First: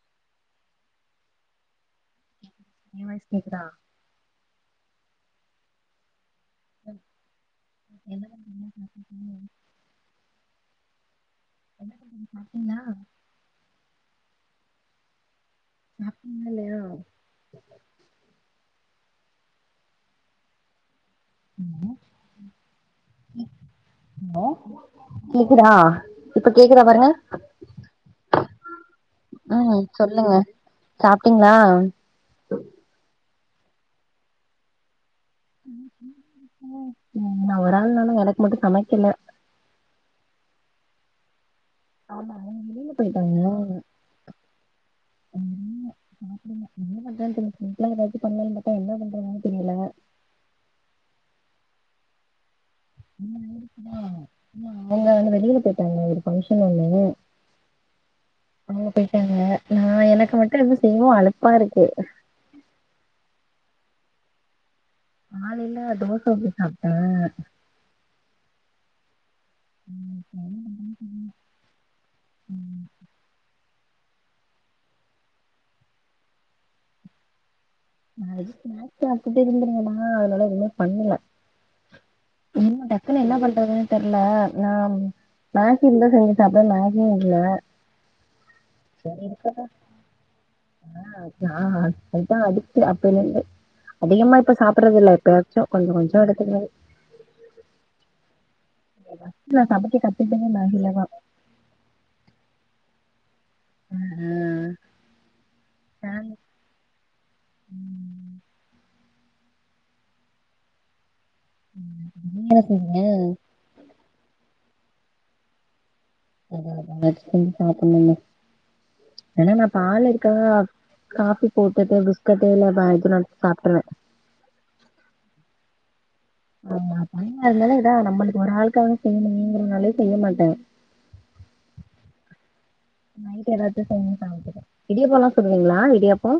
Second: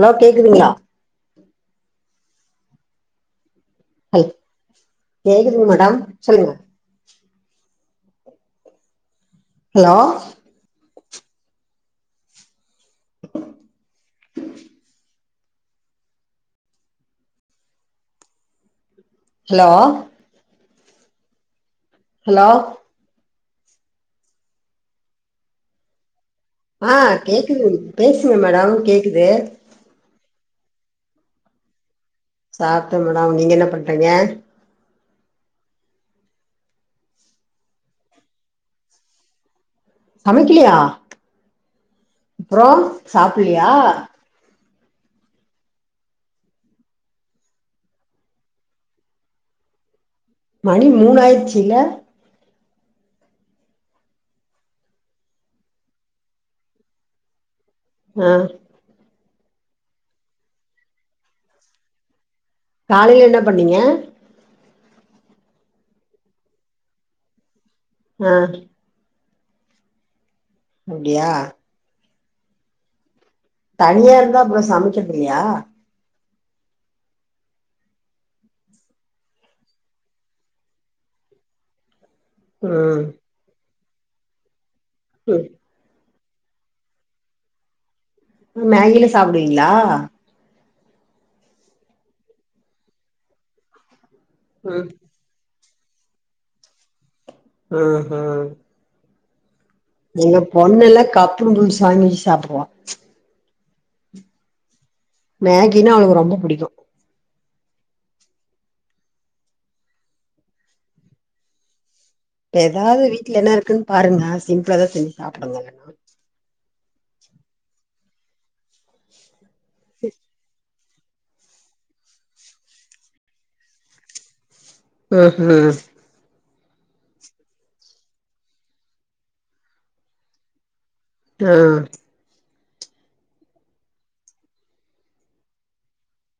Hello கேக்குதுங்களா என் voice கேக்குதா ஆ கேக்குதுக மேடம் சொல்லுங்க என்ன பண்றீங்க ம் ஹலோ என்ன பண்றீங்க சாப்டீங்களா கேட்கவில்லை [unintelligible] ஹலோ உம் ஹலோ ஹலோ கேக்குதா இப்ப கேக்குதா ஆ பாருங்க கேக்குது பேசுங்க மேடம் கேக்குது ம் சொல்லுங்க சாப்பிடீங்களா சாப்பிட்டோம் மேடம் நீங்க என்ன பண்றீங்க நான் ஒரு ஆள் நால எனக்கு மட்டும் சமைக்கல சமைக்கலையா ஆமாங்க அப்றோ வெளியில போயிட்டாங்கள சாப்பிட்லையா ம் எதுனா பண்ணணும் என்ன பண்ண தெரியல சிம்புளா ஏதாச்சும் பண்ணலான்னு பார்த்தா என்ன பண்றதுன்னு தெரியல மணி மூணு ஆயிடுச்சுல அவங்க வந்து வெளியில போயிட்டாங்க ஒரு பங்க்ஷன் ஒண்ணு ஆ அவங்க போயிட்டாங்க நான் எனக்கு மட்டும் என்ன செய்வோ அளுப்பா இருக்கு காலையில என்ன பண்ணீங்க காலைல தோச ஊத்தி சாப்பிட்டேன் ஆ உம் ம் அப்பிடியா தனியா இருந்தா அப்புறம் சமைக்கறது இல்லையா [unintelligible] அதனால ஒண்ணும் பண்ணல இன்னும் ம் டக்குன்னு என்ன பண்றதுன்னு தெரியல நான் ம் மனசு இருந்தா செஞ்சு சாப்பிடலாம் மனசும் இல்ல மேகிலா சாப்பிடுவீங்களா ஆ அது தான் அடிச்ச அப்பயில இருந்து அதிகமா இப்ப ம் சாப்பிடுறது இல்ல எப்பயா ச்சோ கொஞ்சம் கொஞ்சம் எடுத்துக்கிறது ம் ம் [inaudible] எங்க பொண்ணு மேகிலதா எல்லாம் கப்பு [inaudible] சாப்பிடுவா உம் மேகினா அவளுக்கு ரொம்ப புடிக்கும் உம் நீங்க என்ன இப்ப செஞ்சீங்க எதாவது வீட்டுல என்ன இருக்குன்னு பாருங்க சிம்பிளா எதாவது செஞ்சி சாப்பிடுங்க இல்லன்னா அதா அதா [unintelligible] பாக்கணுக ஏன்னா நான் பால் இருக்கா காஃபி போட்டுட்டு பிஸ்கட்டு இல்ல இது வேற எதுனாச்சு சாப்பிட்ருவேன் ம் ஹூ ஆ பன்னால இதா நம்மளுக்கு ஒரு ஆளுக்காக செய்யணுமேங்கிறனாலே செய்ய மாட்ட ஆ நைட் ஏதாச்சு செஞ்சி சாப்டுவே இடியப்பல்லா சுடுவீங்களா இடியாப்ப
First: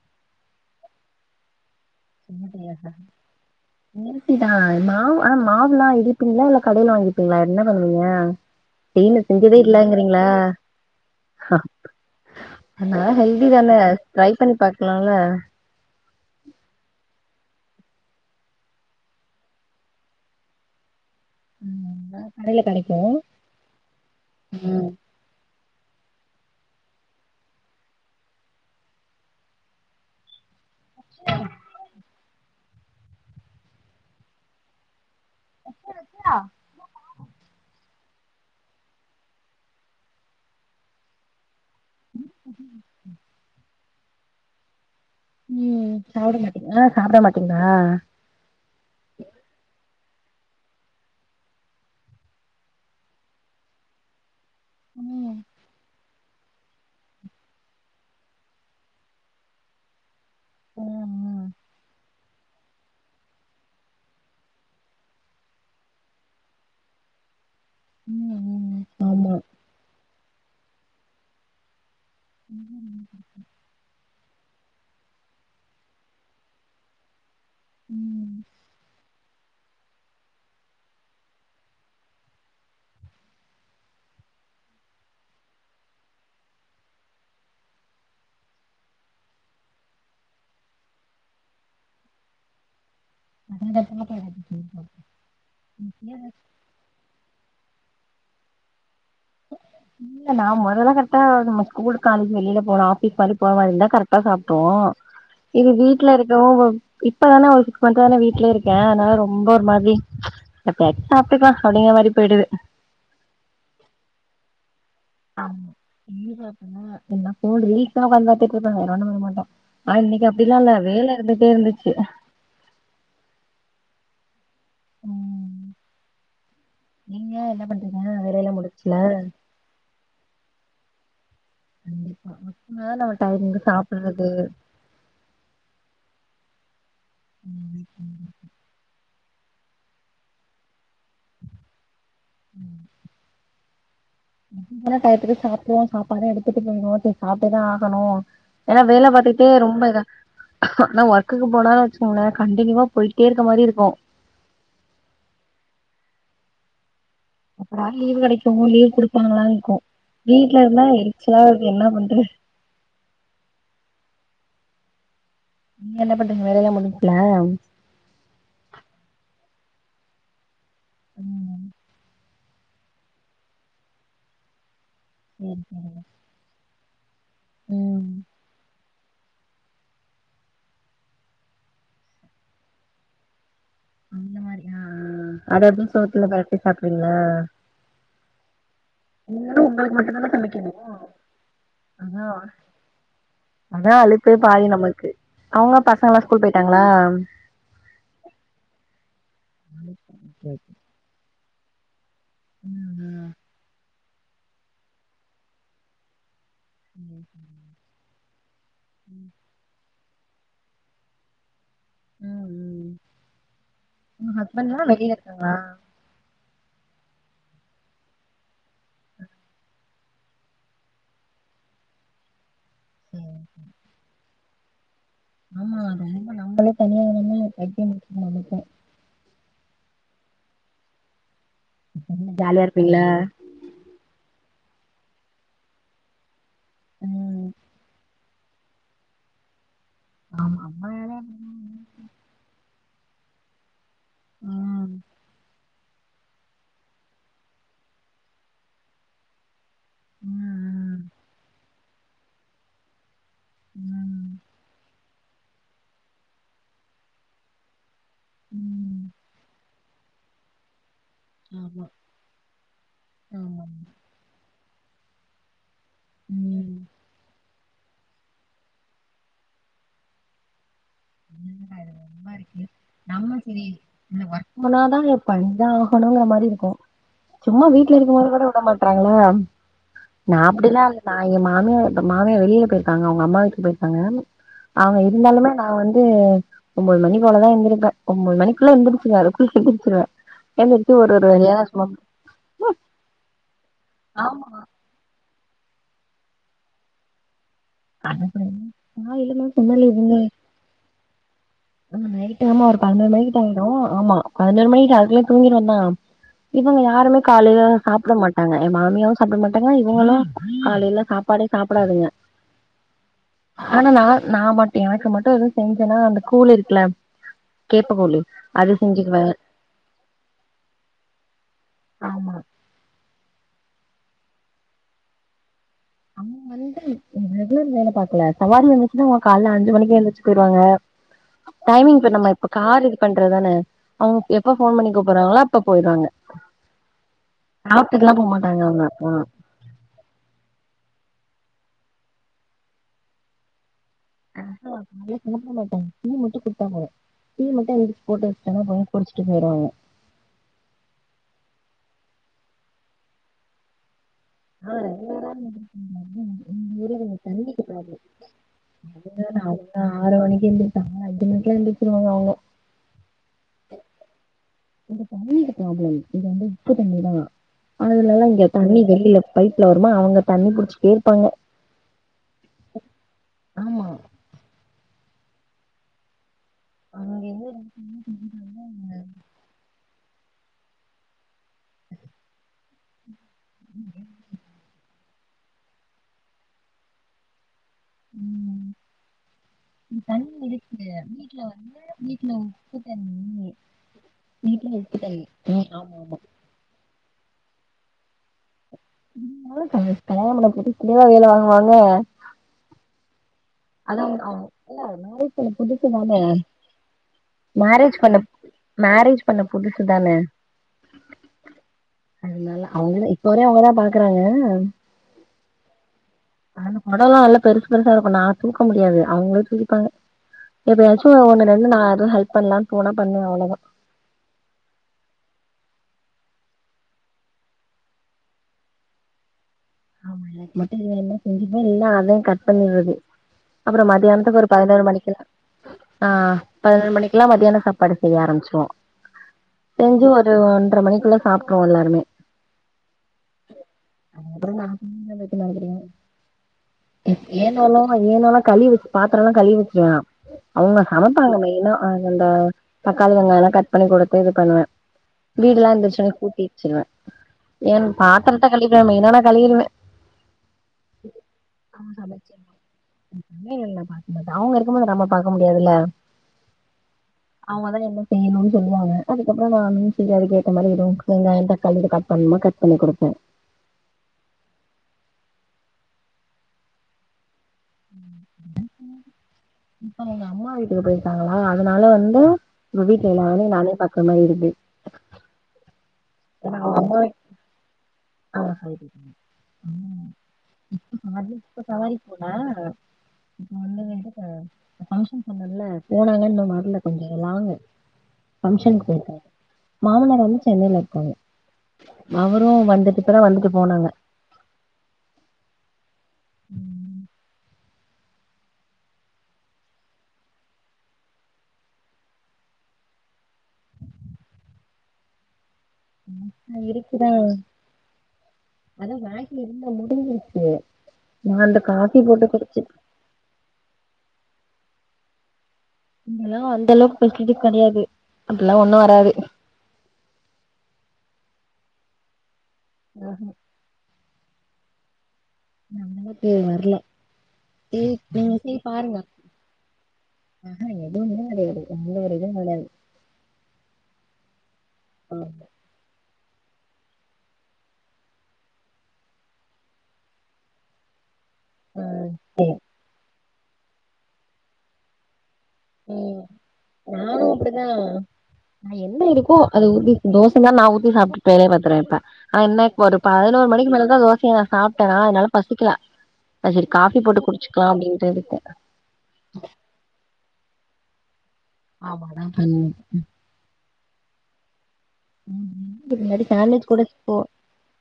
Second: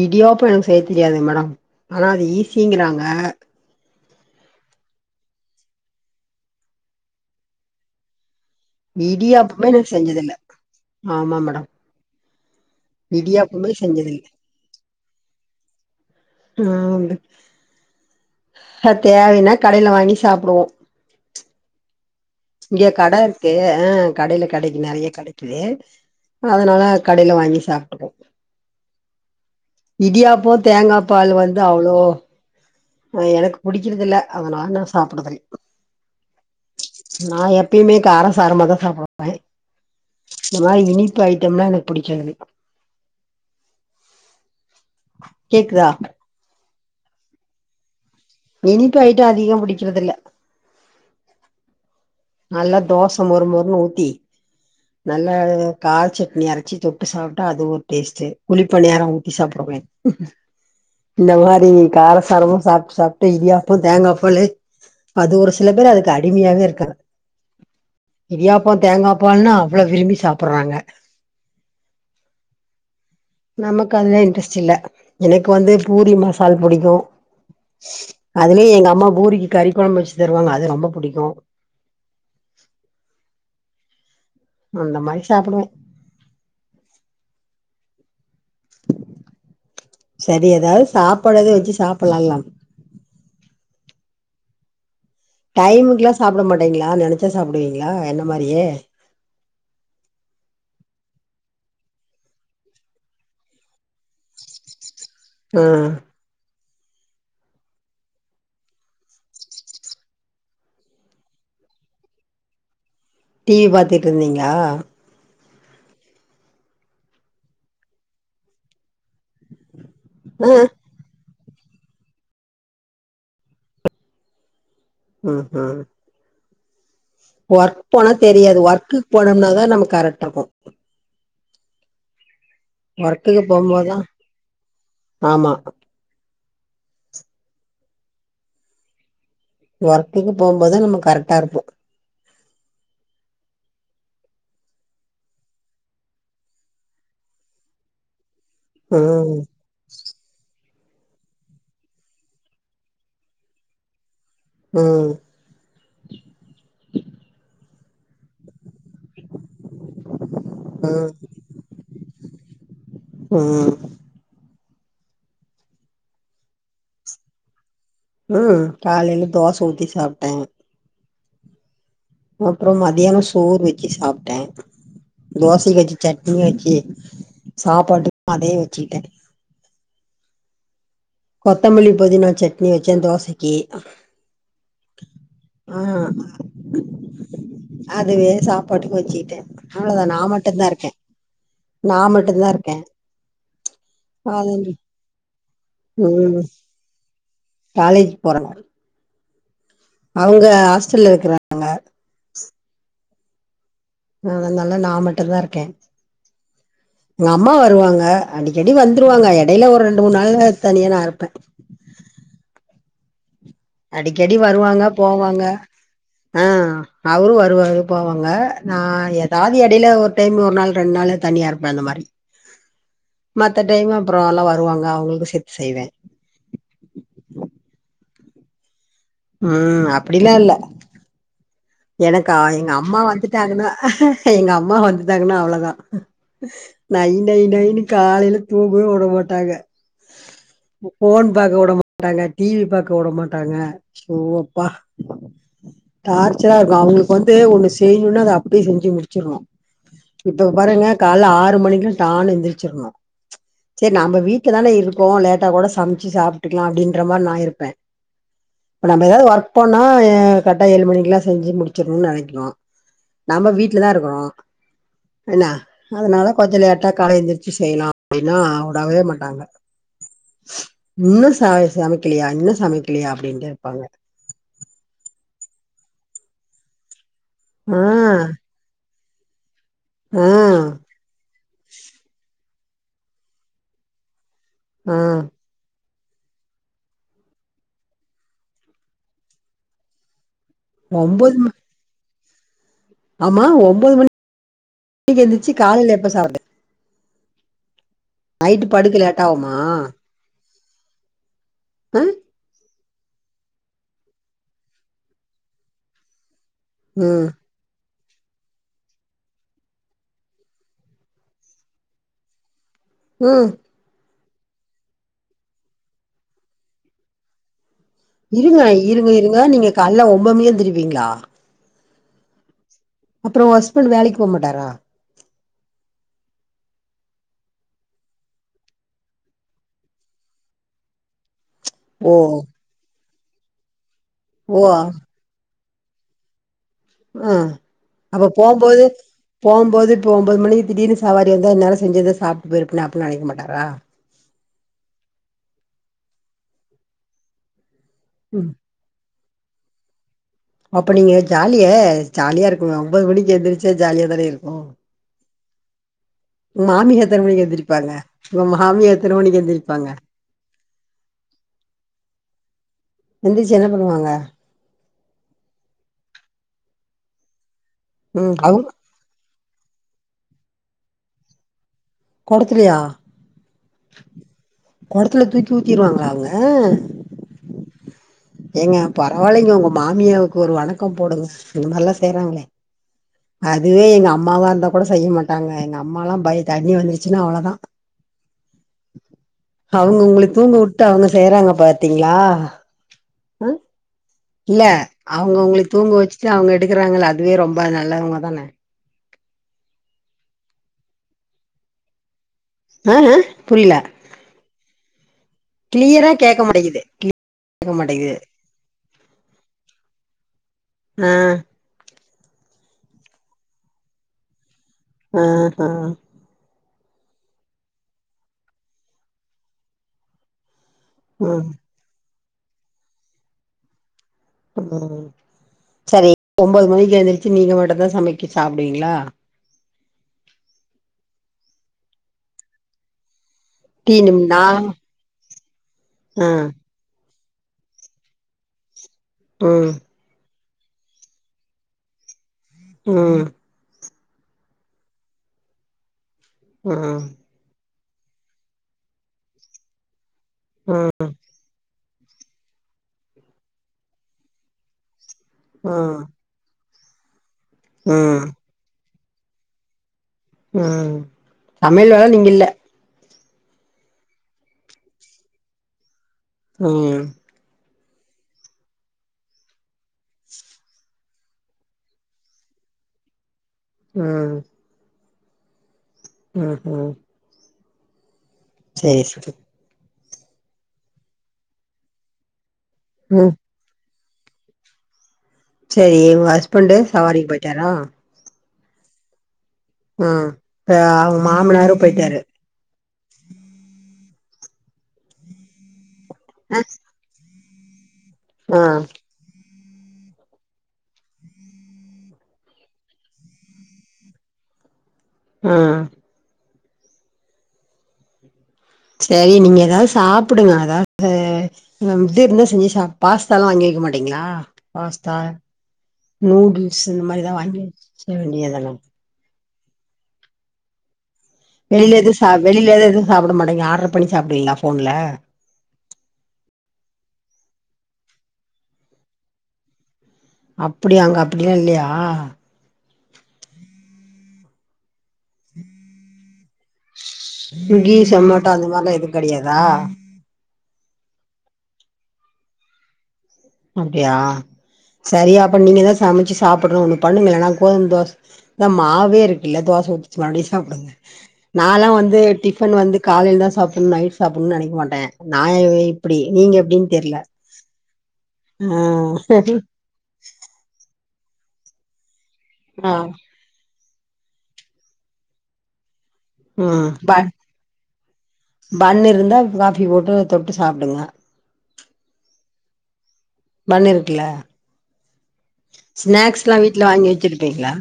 இடியாப்ப எனக்கு செய்ய தெரியாது மேடம் ஆனா அது ஈஸிங்கிறாங்க ஈசிதா மாவு ஆனா மாவுல்லா இடிப்பீங்களா இல்ல கடையில வாங்கிப்பீங்களா என்ன பண்ணுவீங்க செய்யல செஞ்சதே இடியாப்பமே நா இல்லாங்கிறீங்களா செஞ்சதில்ல ஆமா மேடம் அது நல்ல ஹெல்தி தான இடியாப்பமே செஞ்சதில்ல ட்ரை பண்ணி பாக்கலால ஆ அ தேவைனா கடைல வாங்கி சாப்டுவோ ம் இங்க கடை இருக்கு ஆ கடையில கடைக்கு ம் நெறைய கடைக் கு அதனால கடைல வாங்கி சாப்ட்டுக்கோ இடியாப்ப தேங்கா பால் வந்து அவ்ளோ எனக்கு புடிக்கிறதுல அதனால நா சாப்டுதுல் நா எப்பயுமே கார சாரமா தா சாப்டுவே இந்த மாரி இனிப்பு ஐட்டம்னா எனக் பிடிக்காது ம் சாப்ட மாட்டீங்கா சாப்ட மாட்டீங்ளா இனிப்பு ஐட்ட அதிக புடிக்கறதில்ல நல்ல தோச மொறு மொறுனு ஊத்தி நல்ல ம் கார் சட்னி அரச்சி தொட் டு சாப்டா அது ஒரு டேஸ்டு குழி பணியார ஊத்தி சாப்டுவே ம் இந்த ம் மாறி கார சாரமா சாப்டு சாப் டு இடியாப்ப தேங்காப்பாலு அது ஒரு சில பேர் அதுக்கு அடிமையாவே இருக்கா ம் இடியாப்ப ம் ஆமா தேங்காபால்னா அவ்ள விரும்பி சாப்பறாங்க ம் நமக்கு அதெலா இன்ட்ரெஸ்ட் இல்ல எனக்கு வந்து பூரி மசால் புடிக்கு ம் அதுலயே எங்க அம்மா பூரிக்கு கறி கொழம்பு வச்சு தருவாங்க அது ரொம்ப புடிக்கு அந்த மாரி சாப்புடுவே சரி எதாது சாப்பாடு எது வச்சு சாப்புலால அதாண்ட [unintelligible] டைம்க்லா சாப்பிட மாட்டிங்ளா நெனச்சா சாப்டுவீங்களா என்ன மாரியே இல்ல நா மொதல்லா கரெக்டா நம்ம ஸ்கூல் காலேஜ் வெளியில போன ஆஃபிஸ் மாரி போர மாரி இருந்தா கரெக்டா சாப்டுறுவோ ஆ இது வீட்ல இருக் ரோ ஒ இப்பதான ஒரு சிக்ஸ் மந்த் தானே வீட்லயே இருக்கே அதனால ரொம்ப ஒரு மாரி எப்பயாச்சி சாப்டுக்கலா அப்படிங்க மாரி போய்டுது டிவி பாத்துட்ருந்தீங்களா ஆம் இ பா ஃபோன் ரீல்ஸ் தா நா உக்காந்து பாத்துட்டு இருப்பே வேற ஒன்னு பண்ணமாட்ட ஆ இன்னைக்கு ஆ அப்டிலா இல்ல வேல இருந்துட்டே இருந்துச்சு ம் ஹூ நீங்க என்ன ஒர்க் பண்றீங்க போனா வேலையெல்லா தெரியாது முடிச்சுல ஒர்குக் போனோம்னா தா நம்ம கரெக்ட் ஆகு கண்டிப்பா மேல வன் ஒர்க்குக்கு டைமுக்கு போம்போதுதா சாப்புறது ஆமா ம் ம் ஒர்க்குக் போம் போது நம்ம கரெட்டா இருப்போ ம் [unintelligible] டயத்துகு சாப்புடுவோ சாப்பாடு எடுத்துட்டு போயிடவோ சாப்ட்டுதா ஆகணோ ஏன்னா வேல ம் பாத்துகிட்டே ரொம்ப இதா ஆனா ஒர்க்குக்கு போனா வெச்சுக்கோங்களே கண்டினியூவா போயிட்டே இருக்க மாரி இருக்கோ உம் எப்படா லீவ் கெடைக்குமோ லீவ் குடுப்பாங்களா இருக்கோ வீட்ல இருந்தா ம் எரிச்சலா இருக்கோ என்ன பண்றது ம் நீங்க என்ன பண்றீங்க வேலைய எல்லா முடிஞ்சுச்சுங்களா ம் காலையில தோச ஊத்தி சாப்ட்டே உம் அப்புறோ மதியியானோ சோறு வெச்சு சாப்ட்டே சேரி தோசைக்கு வெச்ச சேரிங்க சட்னிய வெச்சு ம் சாப்பாட்டுக்கு அதே வெச்சுக்ட்டே கொத்தமல்லி புதினா சட்னி வச்சே தோசைக் கே அந்த மாரி ஆ ஆ அத எப்டி ஆ சோத்துல பெரட்டி சாப்டுவீங்களா அதுவே சாப் படுக்கவச்சிட்டே நீங்களு உங்களுக்கு அவ்ளோதா நா மட்டுந்தான மட்டுந்தா சமைக்கணு இருக்கே நா அதா மட்டுந்தா இருக்கே அதா அளுப்பே அது பாதி நமக்கு அவுங்க பசங்கலா ஸ்கூல் ம் போயிட்டாங்களா காலேஜ் போறாங்க அவுங்க ம் ஹாஸ்டல்ல இருக்குறாங் ம் ம் அதனால நா மட்டுந்தா இருக்கே ம் எங்க அம்மா வருவாங்க அடிக்கடி வந்துருவாங்க எடையில ஒரு ரெண்டு மூணு நாள் தனியா நா இருப்பே ம் ம் உங்க அடிக்கடி ஹஸ்பண்ட்லா வருவாங்க வெளில போவாங்க இருக்காங்களா ஆ அவரு வருவாரு போவாங்க நா எதாவது எடையில ஒரு டைம் ஒரு நாள் ரெண்ட் நாள் தனியா இருப்பே அந்த மாரி ம் மத்த டைம் அப்புறோ எல்லா வருவாங்க அவுங்களுக்கு சேத்து ஆமா செய்வே ரொம்ப நாங்களே தனியா இல்லாம பைத்தியோ புடிச்டோ நமக்கே உம் அப்படிலா இல்ல எனக்கா ஜாலியா எங்க அம்மா இருப்பீங்களா வந்துட்டாங்கன்னா எங்க அம்மா வந்துட்டாங்கன்னா அவ்வளவுதா நை நை ம் நைனு காலையில தூங்கவே வுட மாட்டாங்க ஆமா அம்மா வேல ஃபோன் பாக்க வுட மாட்டாங்க டி வி பாக்க வுட மாட்டாங்க சோ அப்பா ம் டார்ச்சரா இருக்கோ அவுங்களுக்கு வந்து ஒண்ணு செய்யணோன்னா அத அப்பயே செஞ்சு முடிச்சிடனோ இப்ப பாருங்க ம் கால்ல ஆறு மணிக்குலா டான்னு எந்திரிச்சிரனோ சரி நாம ம் வீட்ல தானே இருக்கோ லேட்டா கூட சமைச்சு சாப்பிட்டுக்கலா அப்டீன்ற மாரி நா இருப்பே இப்ப ம். நம்போ எதாவது ஒர்க் போனா கரெக்டா ஏழு மணிக்குலா செஞ்சி ஆமா முடிச்சிடோனு நெனைக்கணோ நம்மோ ஆமா வீட்லதா இருக்குறோ என்னா அதனால கொஞ்சோ ம் லேட்டா கால்ல எந் செய்யுலா அப்டீன்னா உடவே மாட்டாங்க இன்னு ச என்னடா இது ரொம்ப சமைக்கலையா இன்னு இருக்கு சமைக்கலயா நம்ம அப்டீன்ட்டே சரி இருப்பாங்க இந்த வொர்க் போனாதா பண்ணிதா ஆகணோங்கற மாதிரி இருக்கோ சும்மா ஆ வீட்ல இருக்கும்போது கூட விடமா றாங்களா ஆ நா அப்புடிலா இல்ல நா எ மாமியா மாமியா வெளில போயிருக்காங்க அவுங்க அம்மா வீட்டுக்கு போயிருக்காங்க ஆ அவுங்க இருந்தாலுமே நா வந்து ஒம்போது மணி போல தா எந்திரிப்பே ஒம்போது மணிக்குள்ள எந்திரிச்சுருவே அதுக்குள்ள செஞ்சி வெச்சுருவே எந்திரிச்சி ஒரு ஒரு ஒன்பது வேலையா மணி சும்மா ஆமா ஒம்போது மணி ஆமா க்கு எந்திரிச்சு காலைல எப்ப சாப்பட நைட்டு படுக்க காலைலலா லேட்டாகுமா சுண்டல் இருந்து ம் நைட் ஆமா ஒரு பதினோரு மணிக்கிட்ட ஆயிடு ஆமா பதினோரு மணிக்கு அதுக்குள்ளயு தூங்கிருவந்தா இவுங்க யாருமே ம் காலைல சாப்ட மாட்டாங்க எ மாமியாவு சாப்ட மாட்டாங்கா இவுங்களு காலைல சாப்பாடே சாப்டாதுங்க ம் ஆனா நா நா மட்டு எனக்கு மட்டு எதுவு செஞ்சனா அந்த கூலு இருக்குல கேப்பக் கூலு இருங்க இருங்க இருங்க நீங்க கால்ல ஒம்போது மணிக்கு எந்திருப்பீங்ளா ஆமா அப்றோ ஒ ஹஸ்பண்ட் வேலைக்கு போ மாட்டாரா அவ்ங்க வந்து அ ரெகுலர் வேல பாக்ல சவாரி வந்துச்சுனா அவ்ங்க கால்ல அஞ்சு மணிக்கு எழுந்துருச்சு போயிருவாங்க டைமிங் இப்ப ஓ நம்ம இப்ப கார் இது பண்றதுதான அவ்ங்க எப்ப ஓ ஃபோன் பண்ணி கூப்பிட்றாங்களோ அப் ப்ப போயிருவாங்க‌ ஆ சாப்டுக்கலா அப்ப போமாட்டாங்க போம்போது அவ்ங்க போனா போம்போது இப்ப ஒம்போது மணிக்கு திடீர்னு சவாரி வந்தா இன்நேர ‌செஞ்சதே சாப்ட்டு போயிருப்பனே அடின் நெனைக்க மாட்டாரா ஆ ஹா அப்டியெல்லா நெனைக்க மாட்டாங்க டீ மட்டு குடுத்தா போது டீ மட்டு எந்திரிச்சி போட்டு ம். வச்சுடனா போது குடிச்ட்டு போய்ருவாங்க அப்ப நீங்க ஜாலியே ஜாலியா இருக்குமே ஒம்போது மணிக்கு எந்திரிச்சா ஜாலியா தானே இருக்கு ஆ உங்க [inaudible] எங்க மாமியா ஏரியால இந்த எத்தன மணிக்கு தண்ணிக்கு எந்திரிப்பாங்க ப்ராப்ளம் உங்க மாமியா எத்தன அதுங்க மணிக்கு நானுந்தா எந்திரிப்பாங்க ஆறு மணிக்கு எந்திருச் ஆமா அஞ்சு மணிக்குலா எந்திருச்சுருவாங்க அவ்ங்க எந்திரிச்சு என்ன பண்ணுவாங்க இந்த தண்ணி இது ப்ராப்ளம் இங்க வந்து உப்பு தண்ணி தா ஆனா இதுலலா ம் இங்க அவுங் தண்ணி வெளில பைப்ல வருமா அவுங்க தண்ணி புடிச்சுக்கிட்டே இருப்பாங்க கொடத்துலையா ஆமா கொடத்துல தூக்கி ஊத்திருவாங்களா அவ்ங்க அங்க இருந்து தண்ணி கொண்டு ஏங்க வந்து, பரவால்லைங்க ஒங்க மாமியாவுக்கு ஒரு வணக்க போடுங்க இந்த மாரிலா செய்றாங்ளே அதுவே எங்க அம்மாவா இருந்தா கூட செய்ய மாட்டாங்க எங்க அம்மலா பய தண்ணி வந்துருச்சுனா அவளதா ம் அவ்ங்க உங்கள தண்ணி தூங்க இருக்கு விட்டு அவ்ங்க வீட்ல செய்றாங்க வந்து பாத்தீங்ளா வீட்ல உப்பு தண்ணி இல்ல வீட்ல உப்பு தண்ணி அவ்ங்க உங்களை ம் தூங்க ஆமா ஆமா வச்சுட்டு அவ்ங்க எடுக்குறாங்கல்ல அதுவே ரொம்ப நல்லவ்ங்க தானே இருந்தாலு பாருங்க கல்யாணம் பண்ண புதுசுலேவா வேல வாங்குவாங்க ன்னாங்க புரியிலா [unintelligible] இல்ல மேரேஜ் பண்ண புதுசு கிளியரா தானே கேட்க மாட்டேங்குது கேட்க மேரேஜ் பண்ண மாட்டேங்குது மேரேஜ் பண்ண புதுசுதான அ அதனால அவ்ங்கதா இப்பவர அவ்ங்கதா பாக்குறாங்க ஓஹோ அந்த கொடலா எல்லா பெருசு பெருசா இருக்கு நா தூக்க முடியாது அவ்ங்களே தூக்கிப்பாங்க எப்பயாச்சு இப்போ ம் ஒன்னு ரென்டு நா எது ஹெல்ப் பண்லான் போன பண்ணுவே அவளதா ம் சரி ஒம்போது மணிக்கு எந்திரிச்சு நீங்க மட்டுந்தா சமச்சி சாப்டுவிங்ளா ஆமா எனக்கு மட்டு எது வேண்ணா செஞ்சுபே இல்லனா அதையு கட் பண்ணிர்றது அப்பற டீ மதியானத்துக்கு நிம்னா ஒரு பதினோரு மணிக்குலா ஆ பதினொரு மணிக்குலா மதியான சப்பாடு செய்ய ஆரம்மிச்சிருவோ ம் செஞ்சு ஒரு ஒன்ற மணிக்குள்ள சாப்ட்ருவோ எல்லாருமே ம் [unintelligible] ம் ஏனோ ஏனோல்லா கழுவி வச்சோ பாத்திரல்லா கழுவி வச்சோ அவங்க சமைப்பாங்க மெயினா அந்த தக்காளி வெங்காயல்லா கட் பண்ணி குடுத்து இது பண்ணுவ வீடுலா ம் எந்திரிச்சொனே கூட்டி வச்சுருவ என் ம் பாத்திரத்த கழிக்க மெயினா நா கழுவிருவ ம் சமையல் வேல நீங்க இல்ல அவங்க இருக்குபோது நம்ம பாக்க முடியாதுல்ல ம் அவங்கதா என்ன செய்யணுன் சொல்லுவாங்க அதுக்கப்ற நானே போய் அதுக்கு ஏத்த மாதிரி ஏதோ வெங்காய தக்காளி இதை கட் பண்ணுமா கட் சொல்லி குடுப்ப ம் ம்ஹூம் ம்ஹூம் ஜேசுது இப்ப நா எங்க அம்மா வீட்டுக்கு போயிருக்காங்களா அதனால வந்து உங்க வீட்ல ம் எல்லா வேலையு நானே பாக்குற மாரி இருக்கு சரி உங்க ஏன்னா அவங்க ஹஸ்பண்ட்டு அம்மா சவாரிக்கு போய்ட்டாரா ஆ சவாரி போய்ட்டாங்க ம் ப அவங்க மாமனாரு போய்ட்டாரு நேத்து வந்தோனே எங்க போனாரு பங்க்ஷன் சொன்னல போனாங்க இன்னு வரல கொஞ்சோ லாங்கு ஆ ஃபங்க்ஷனுக்கு போய்ருக்காரு மாமனார் வந்து சென்னைல இருக்காங்க அவரு வந்துட்டு இப்ப தா வந்துட்டு போனாங்க ம் ம் சரி நீங்க எதாவது சாப்டுங்க அதாவது இந்த மிட்டே இருந்தா செஞ்சு பாஸ்தா எல்லா வாங்கி வைக்க மாட்டீங்களா பாஸ்தா நா நூடுல்ஸ் இந்த இருக்குதா மாதிரி எதாவது வாங்கி வச்சு செய்ய வேண்டியதான என்ன முடிஞ்சிருச்சு நான் அந்த காஃபி வெளியில எது போட்டு சா குடிச்சிட் வெளியில எது எதுவு சாப்பிட மாட்டிங்க ஆர்டர் பண்ணி சாப்டுவிங்ளா ஃபோன்ல இங்கல்லா அந்த அளவுக்கு பெசிலிட்டி கெடையாது அப்டிலா ஒன்னு வராது அப்டியா அங்க அப்டிலா இல்லயா ம்ஹூம் நம்மட்டே வரல சேரி ஸ்விகீ நீங்க சமோட்டோ அந்த மாரிலா எதுவு கெடையாதா ஆ ஹா எதுவுமே கெடையாது எந்த ஒரு இது கெடையாது அப்டியா ஆ சரி அப்ப நீங்க எதா சமைச்சு சாப்டு ஒன்னு பண்ணுங்களே நா கோதும தோச அதா மாவே இருக்குல்ல தோசை ஊச்சு சும்மா அப்டியே சாப்பிடுங்க நாலா வந்து சேரி டிஃபன் வந்து காலைல தா சாப்டனு நைட்டு சாப்டனு நெனைக்க மாட்ட நா எ இப்படி நீங்க எப்டின் தெர்ல அப்டி தா நா ஆ என்ன இருக்கோ அத ஊத்தி தோசன்னா நா ஊத்தி சாப்ட்டுப்பே பத்தறயப்ப ஆனா என்ன இப்ப ஆ ஒரு பதினோரு மணிக்கு மேல தோசைய நா சாப்ட்டேனா அதனால பசிக்கல அது சரி ம் காஃபி போட்டு பன் குடிச்சுக்கலா அப்படின்ட்டு இருக்க பன் இருந்தா காஃபி போட்டு தொட்டு சாப்டுங்க ஆமா அதா பண்ணு பன்னிருக்குல இதுக்கு முன்னாடி ஸ்நாக்ஸ்லா சாண்ட்விச் கூட வீட்ல வாங்கி போ வச்சிருப்பீங்ளா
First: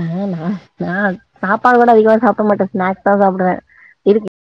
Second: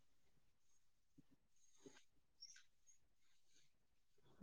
ஆ நா நா சாப்பாடு கூட அதிகமா சாப்ட மாட்டே ஸ்நாக்ஸ் தா சாப்டுவே இருக்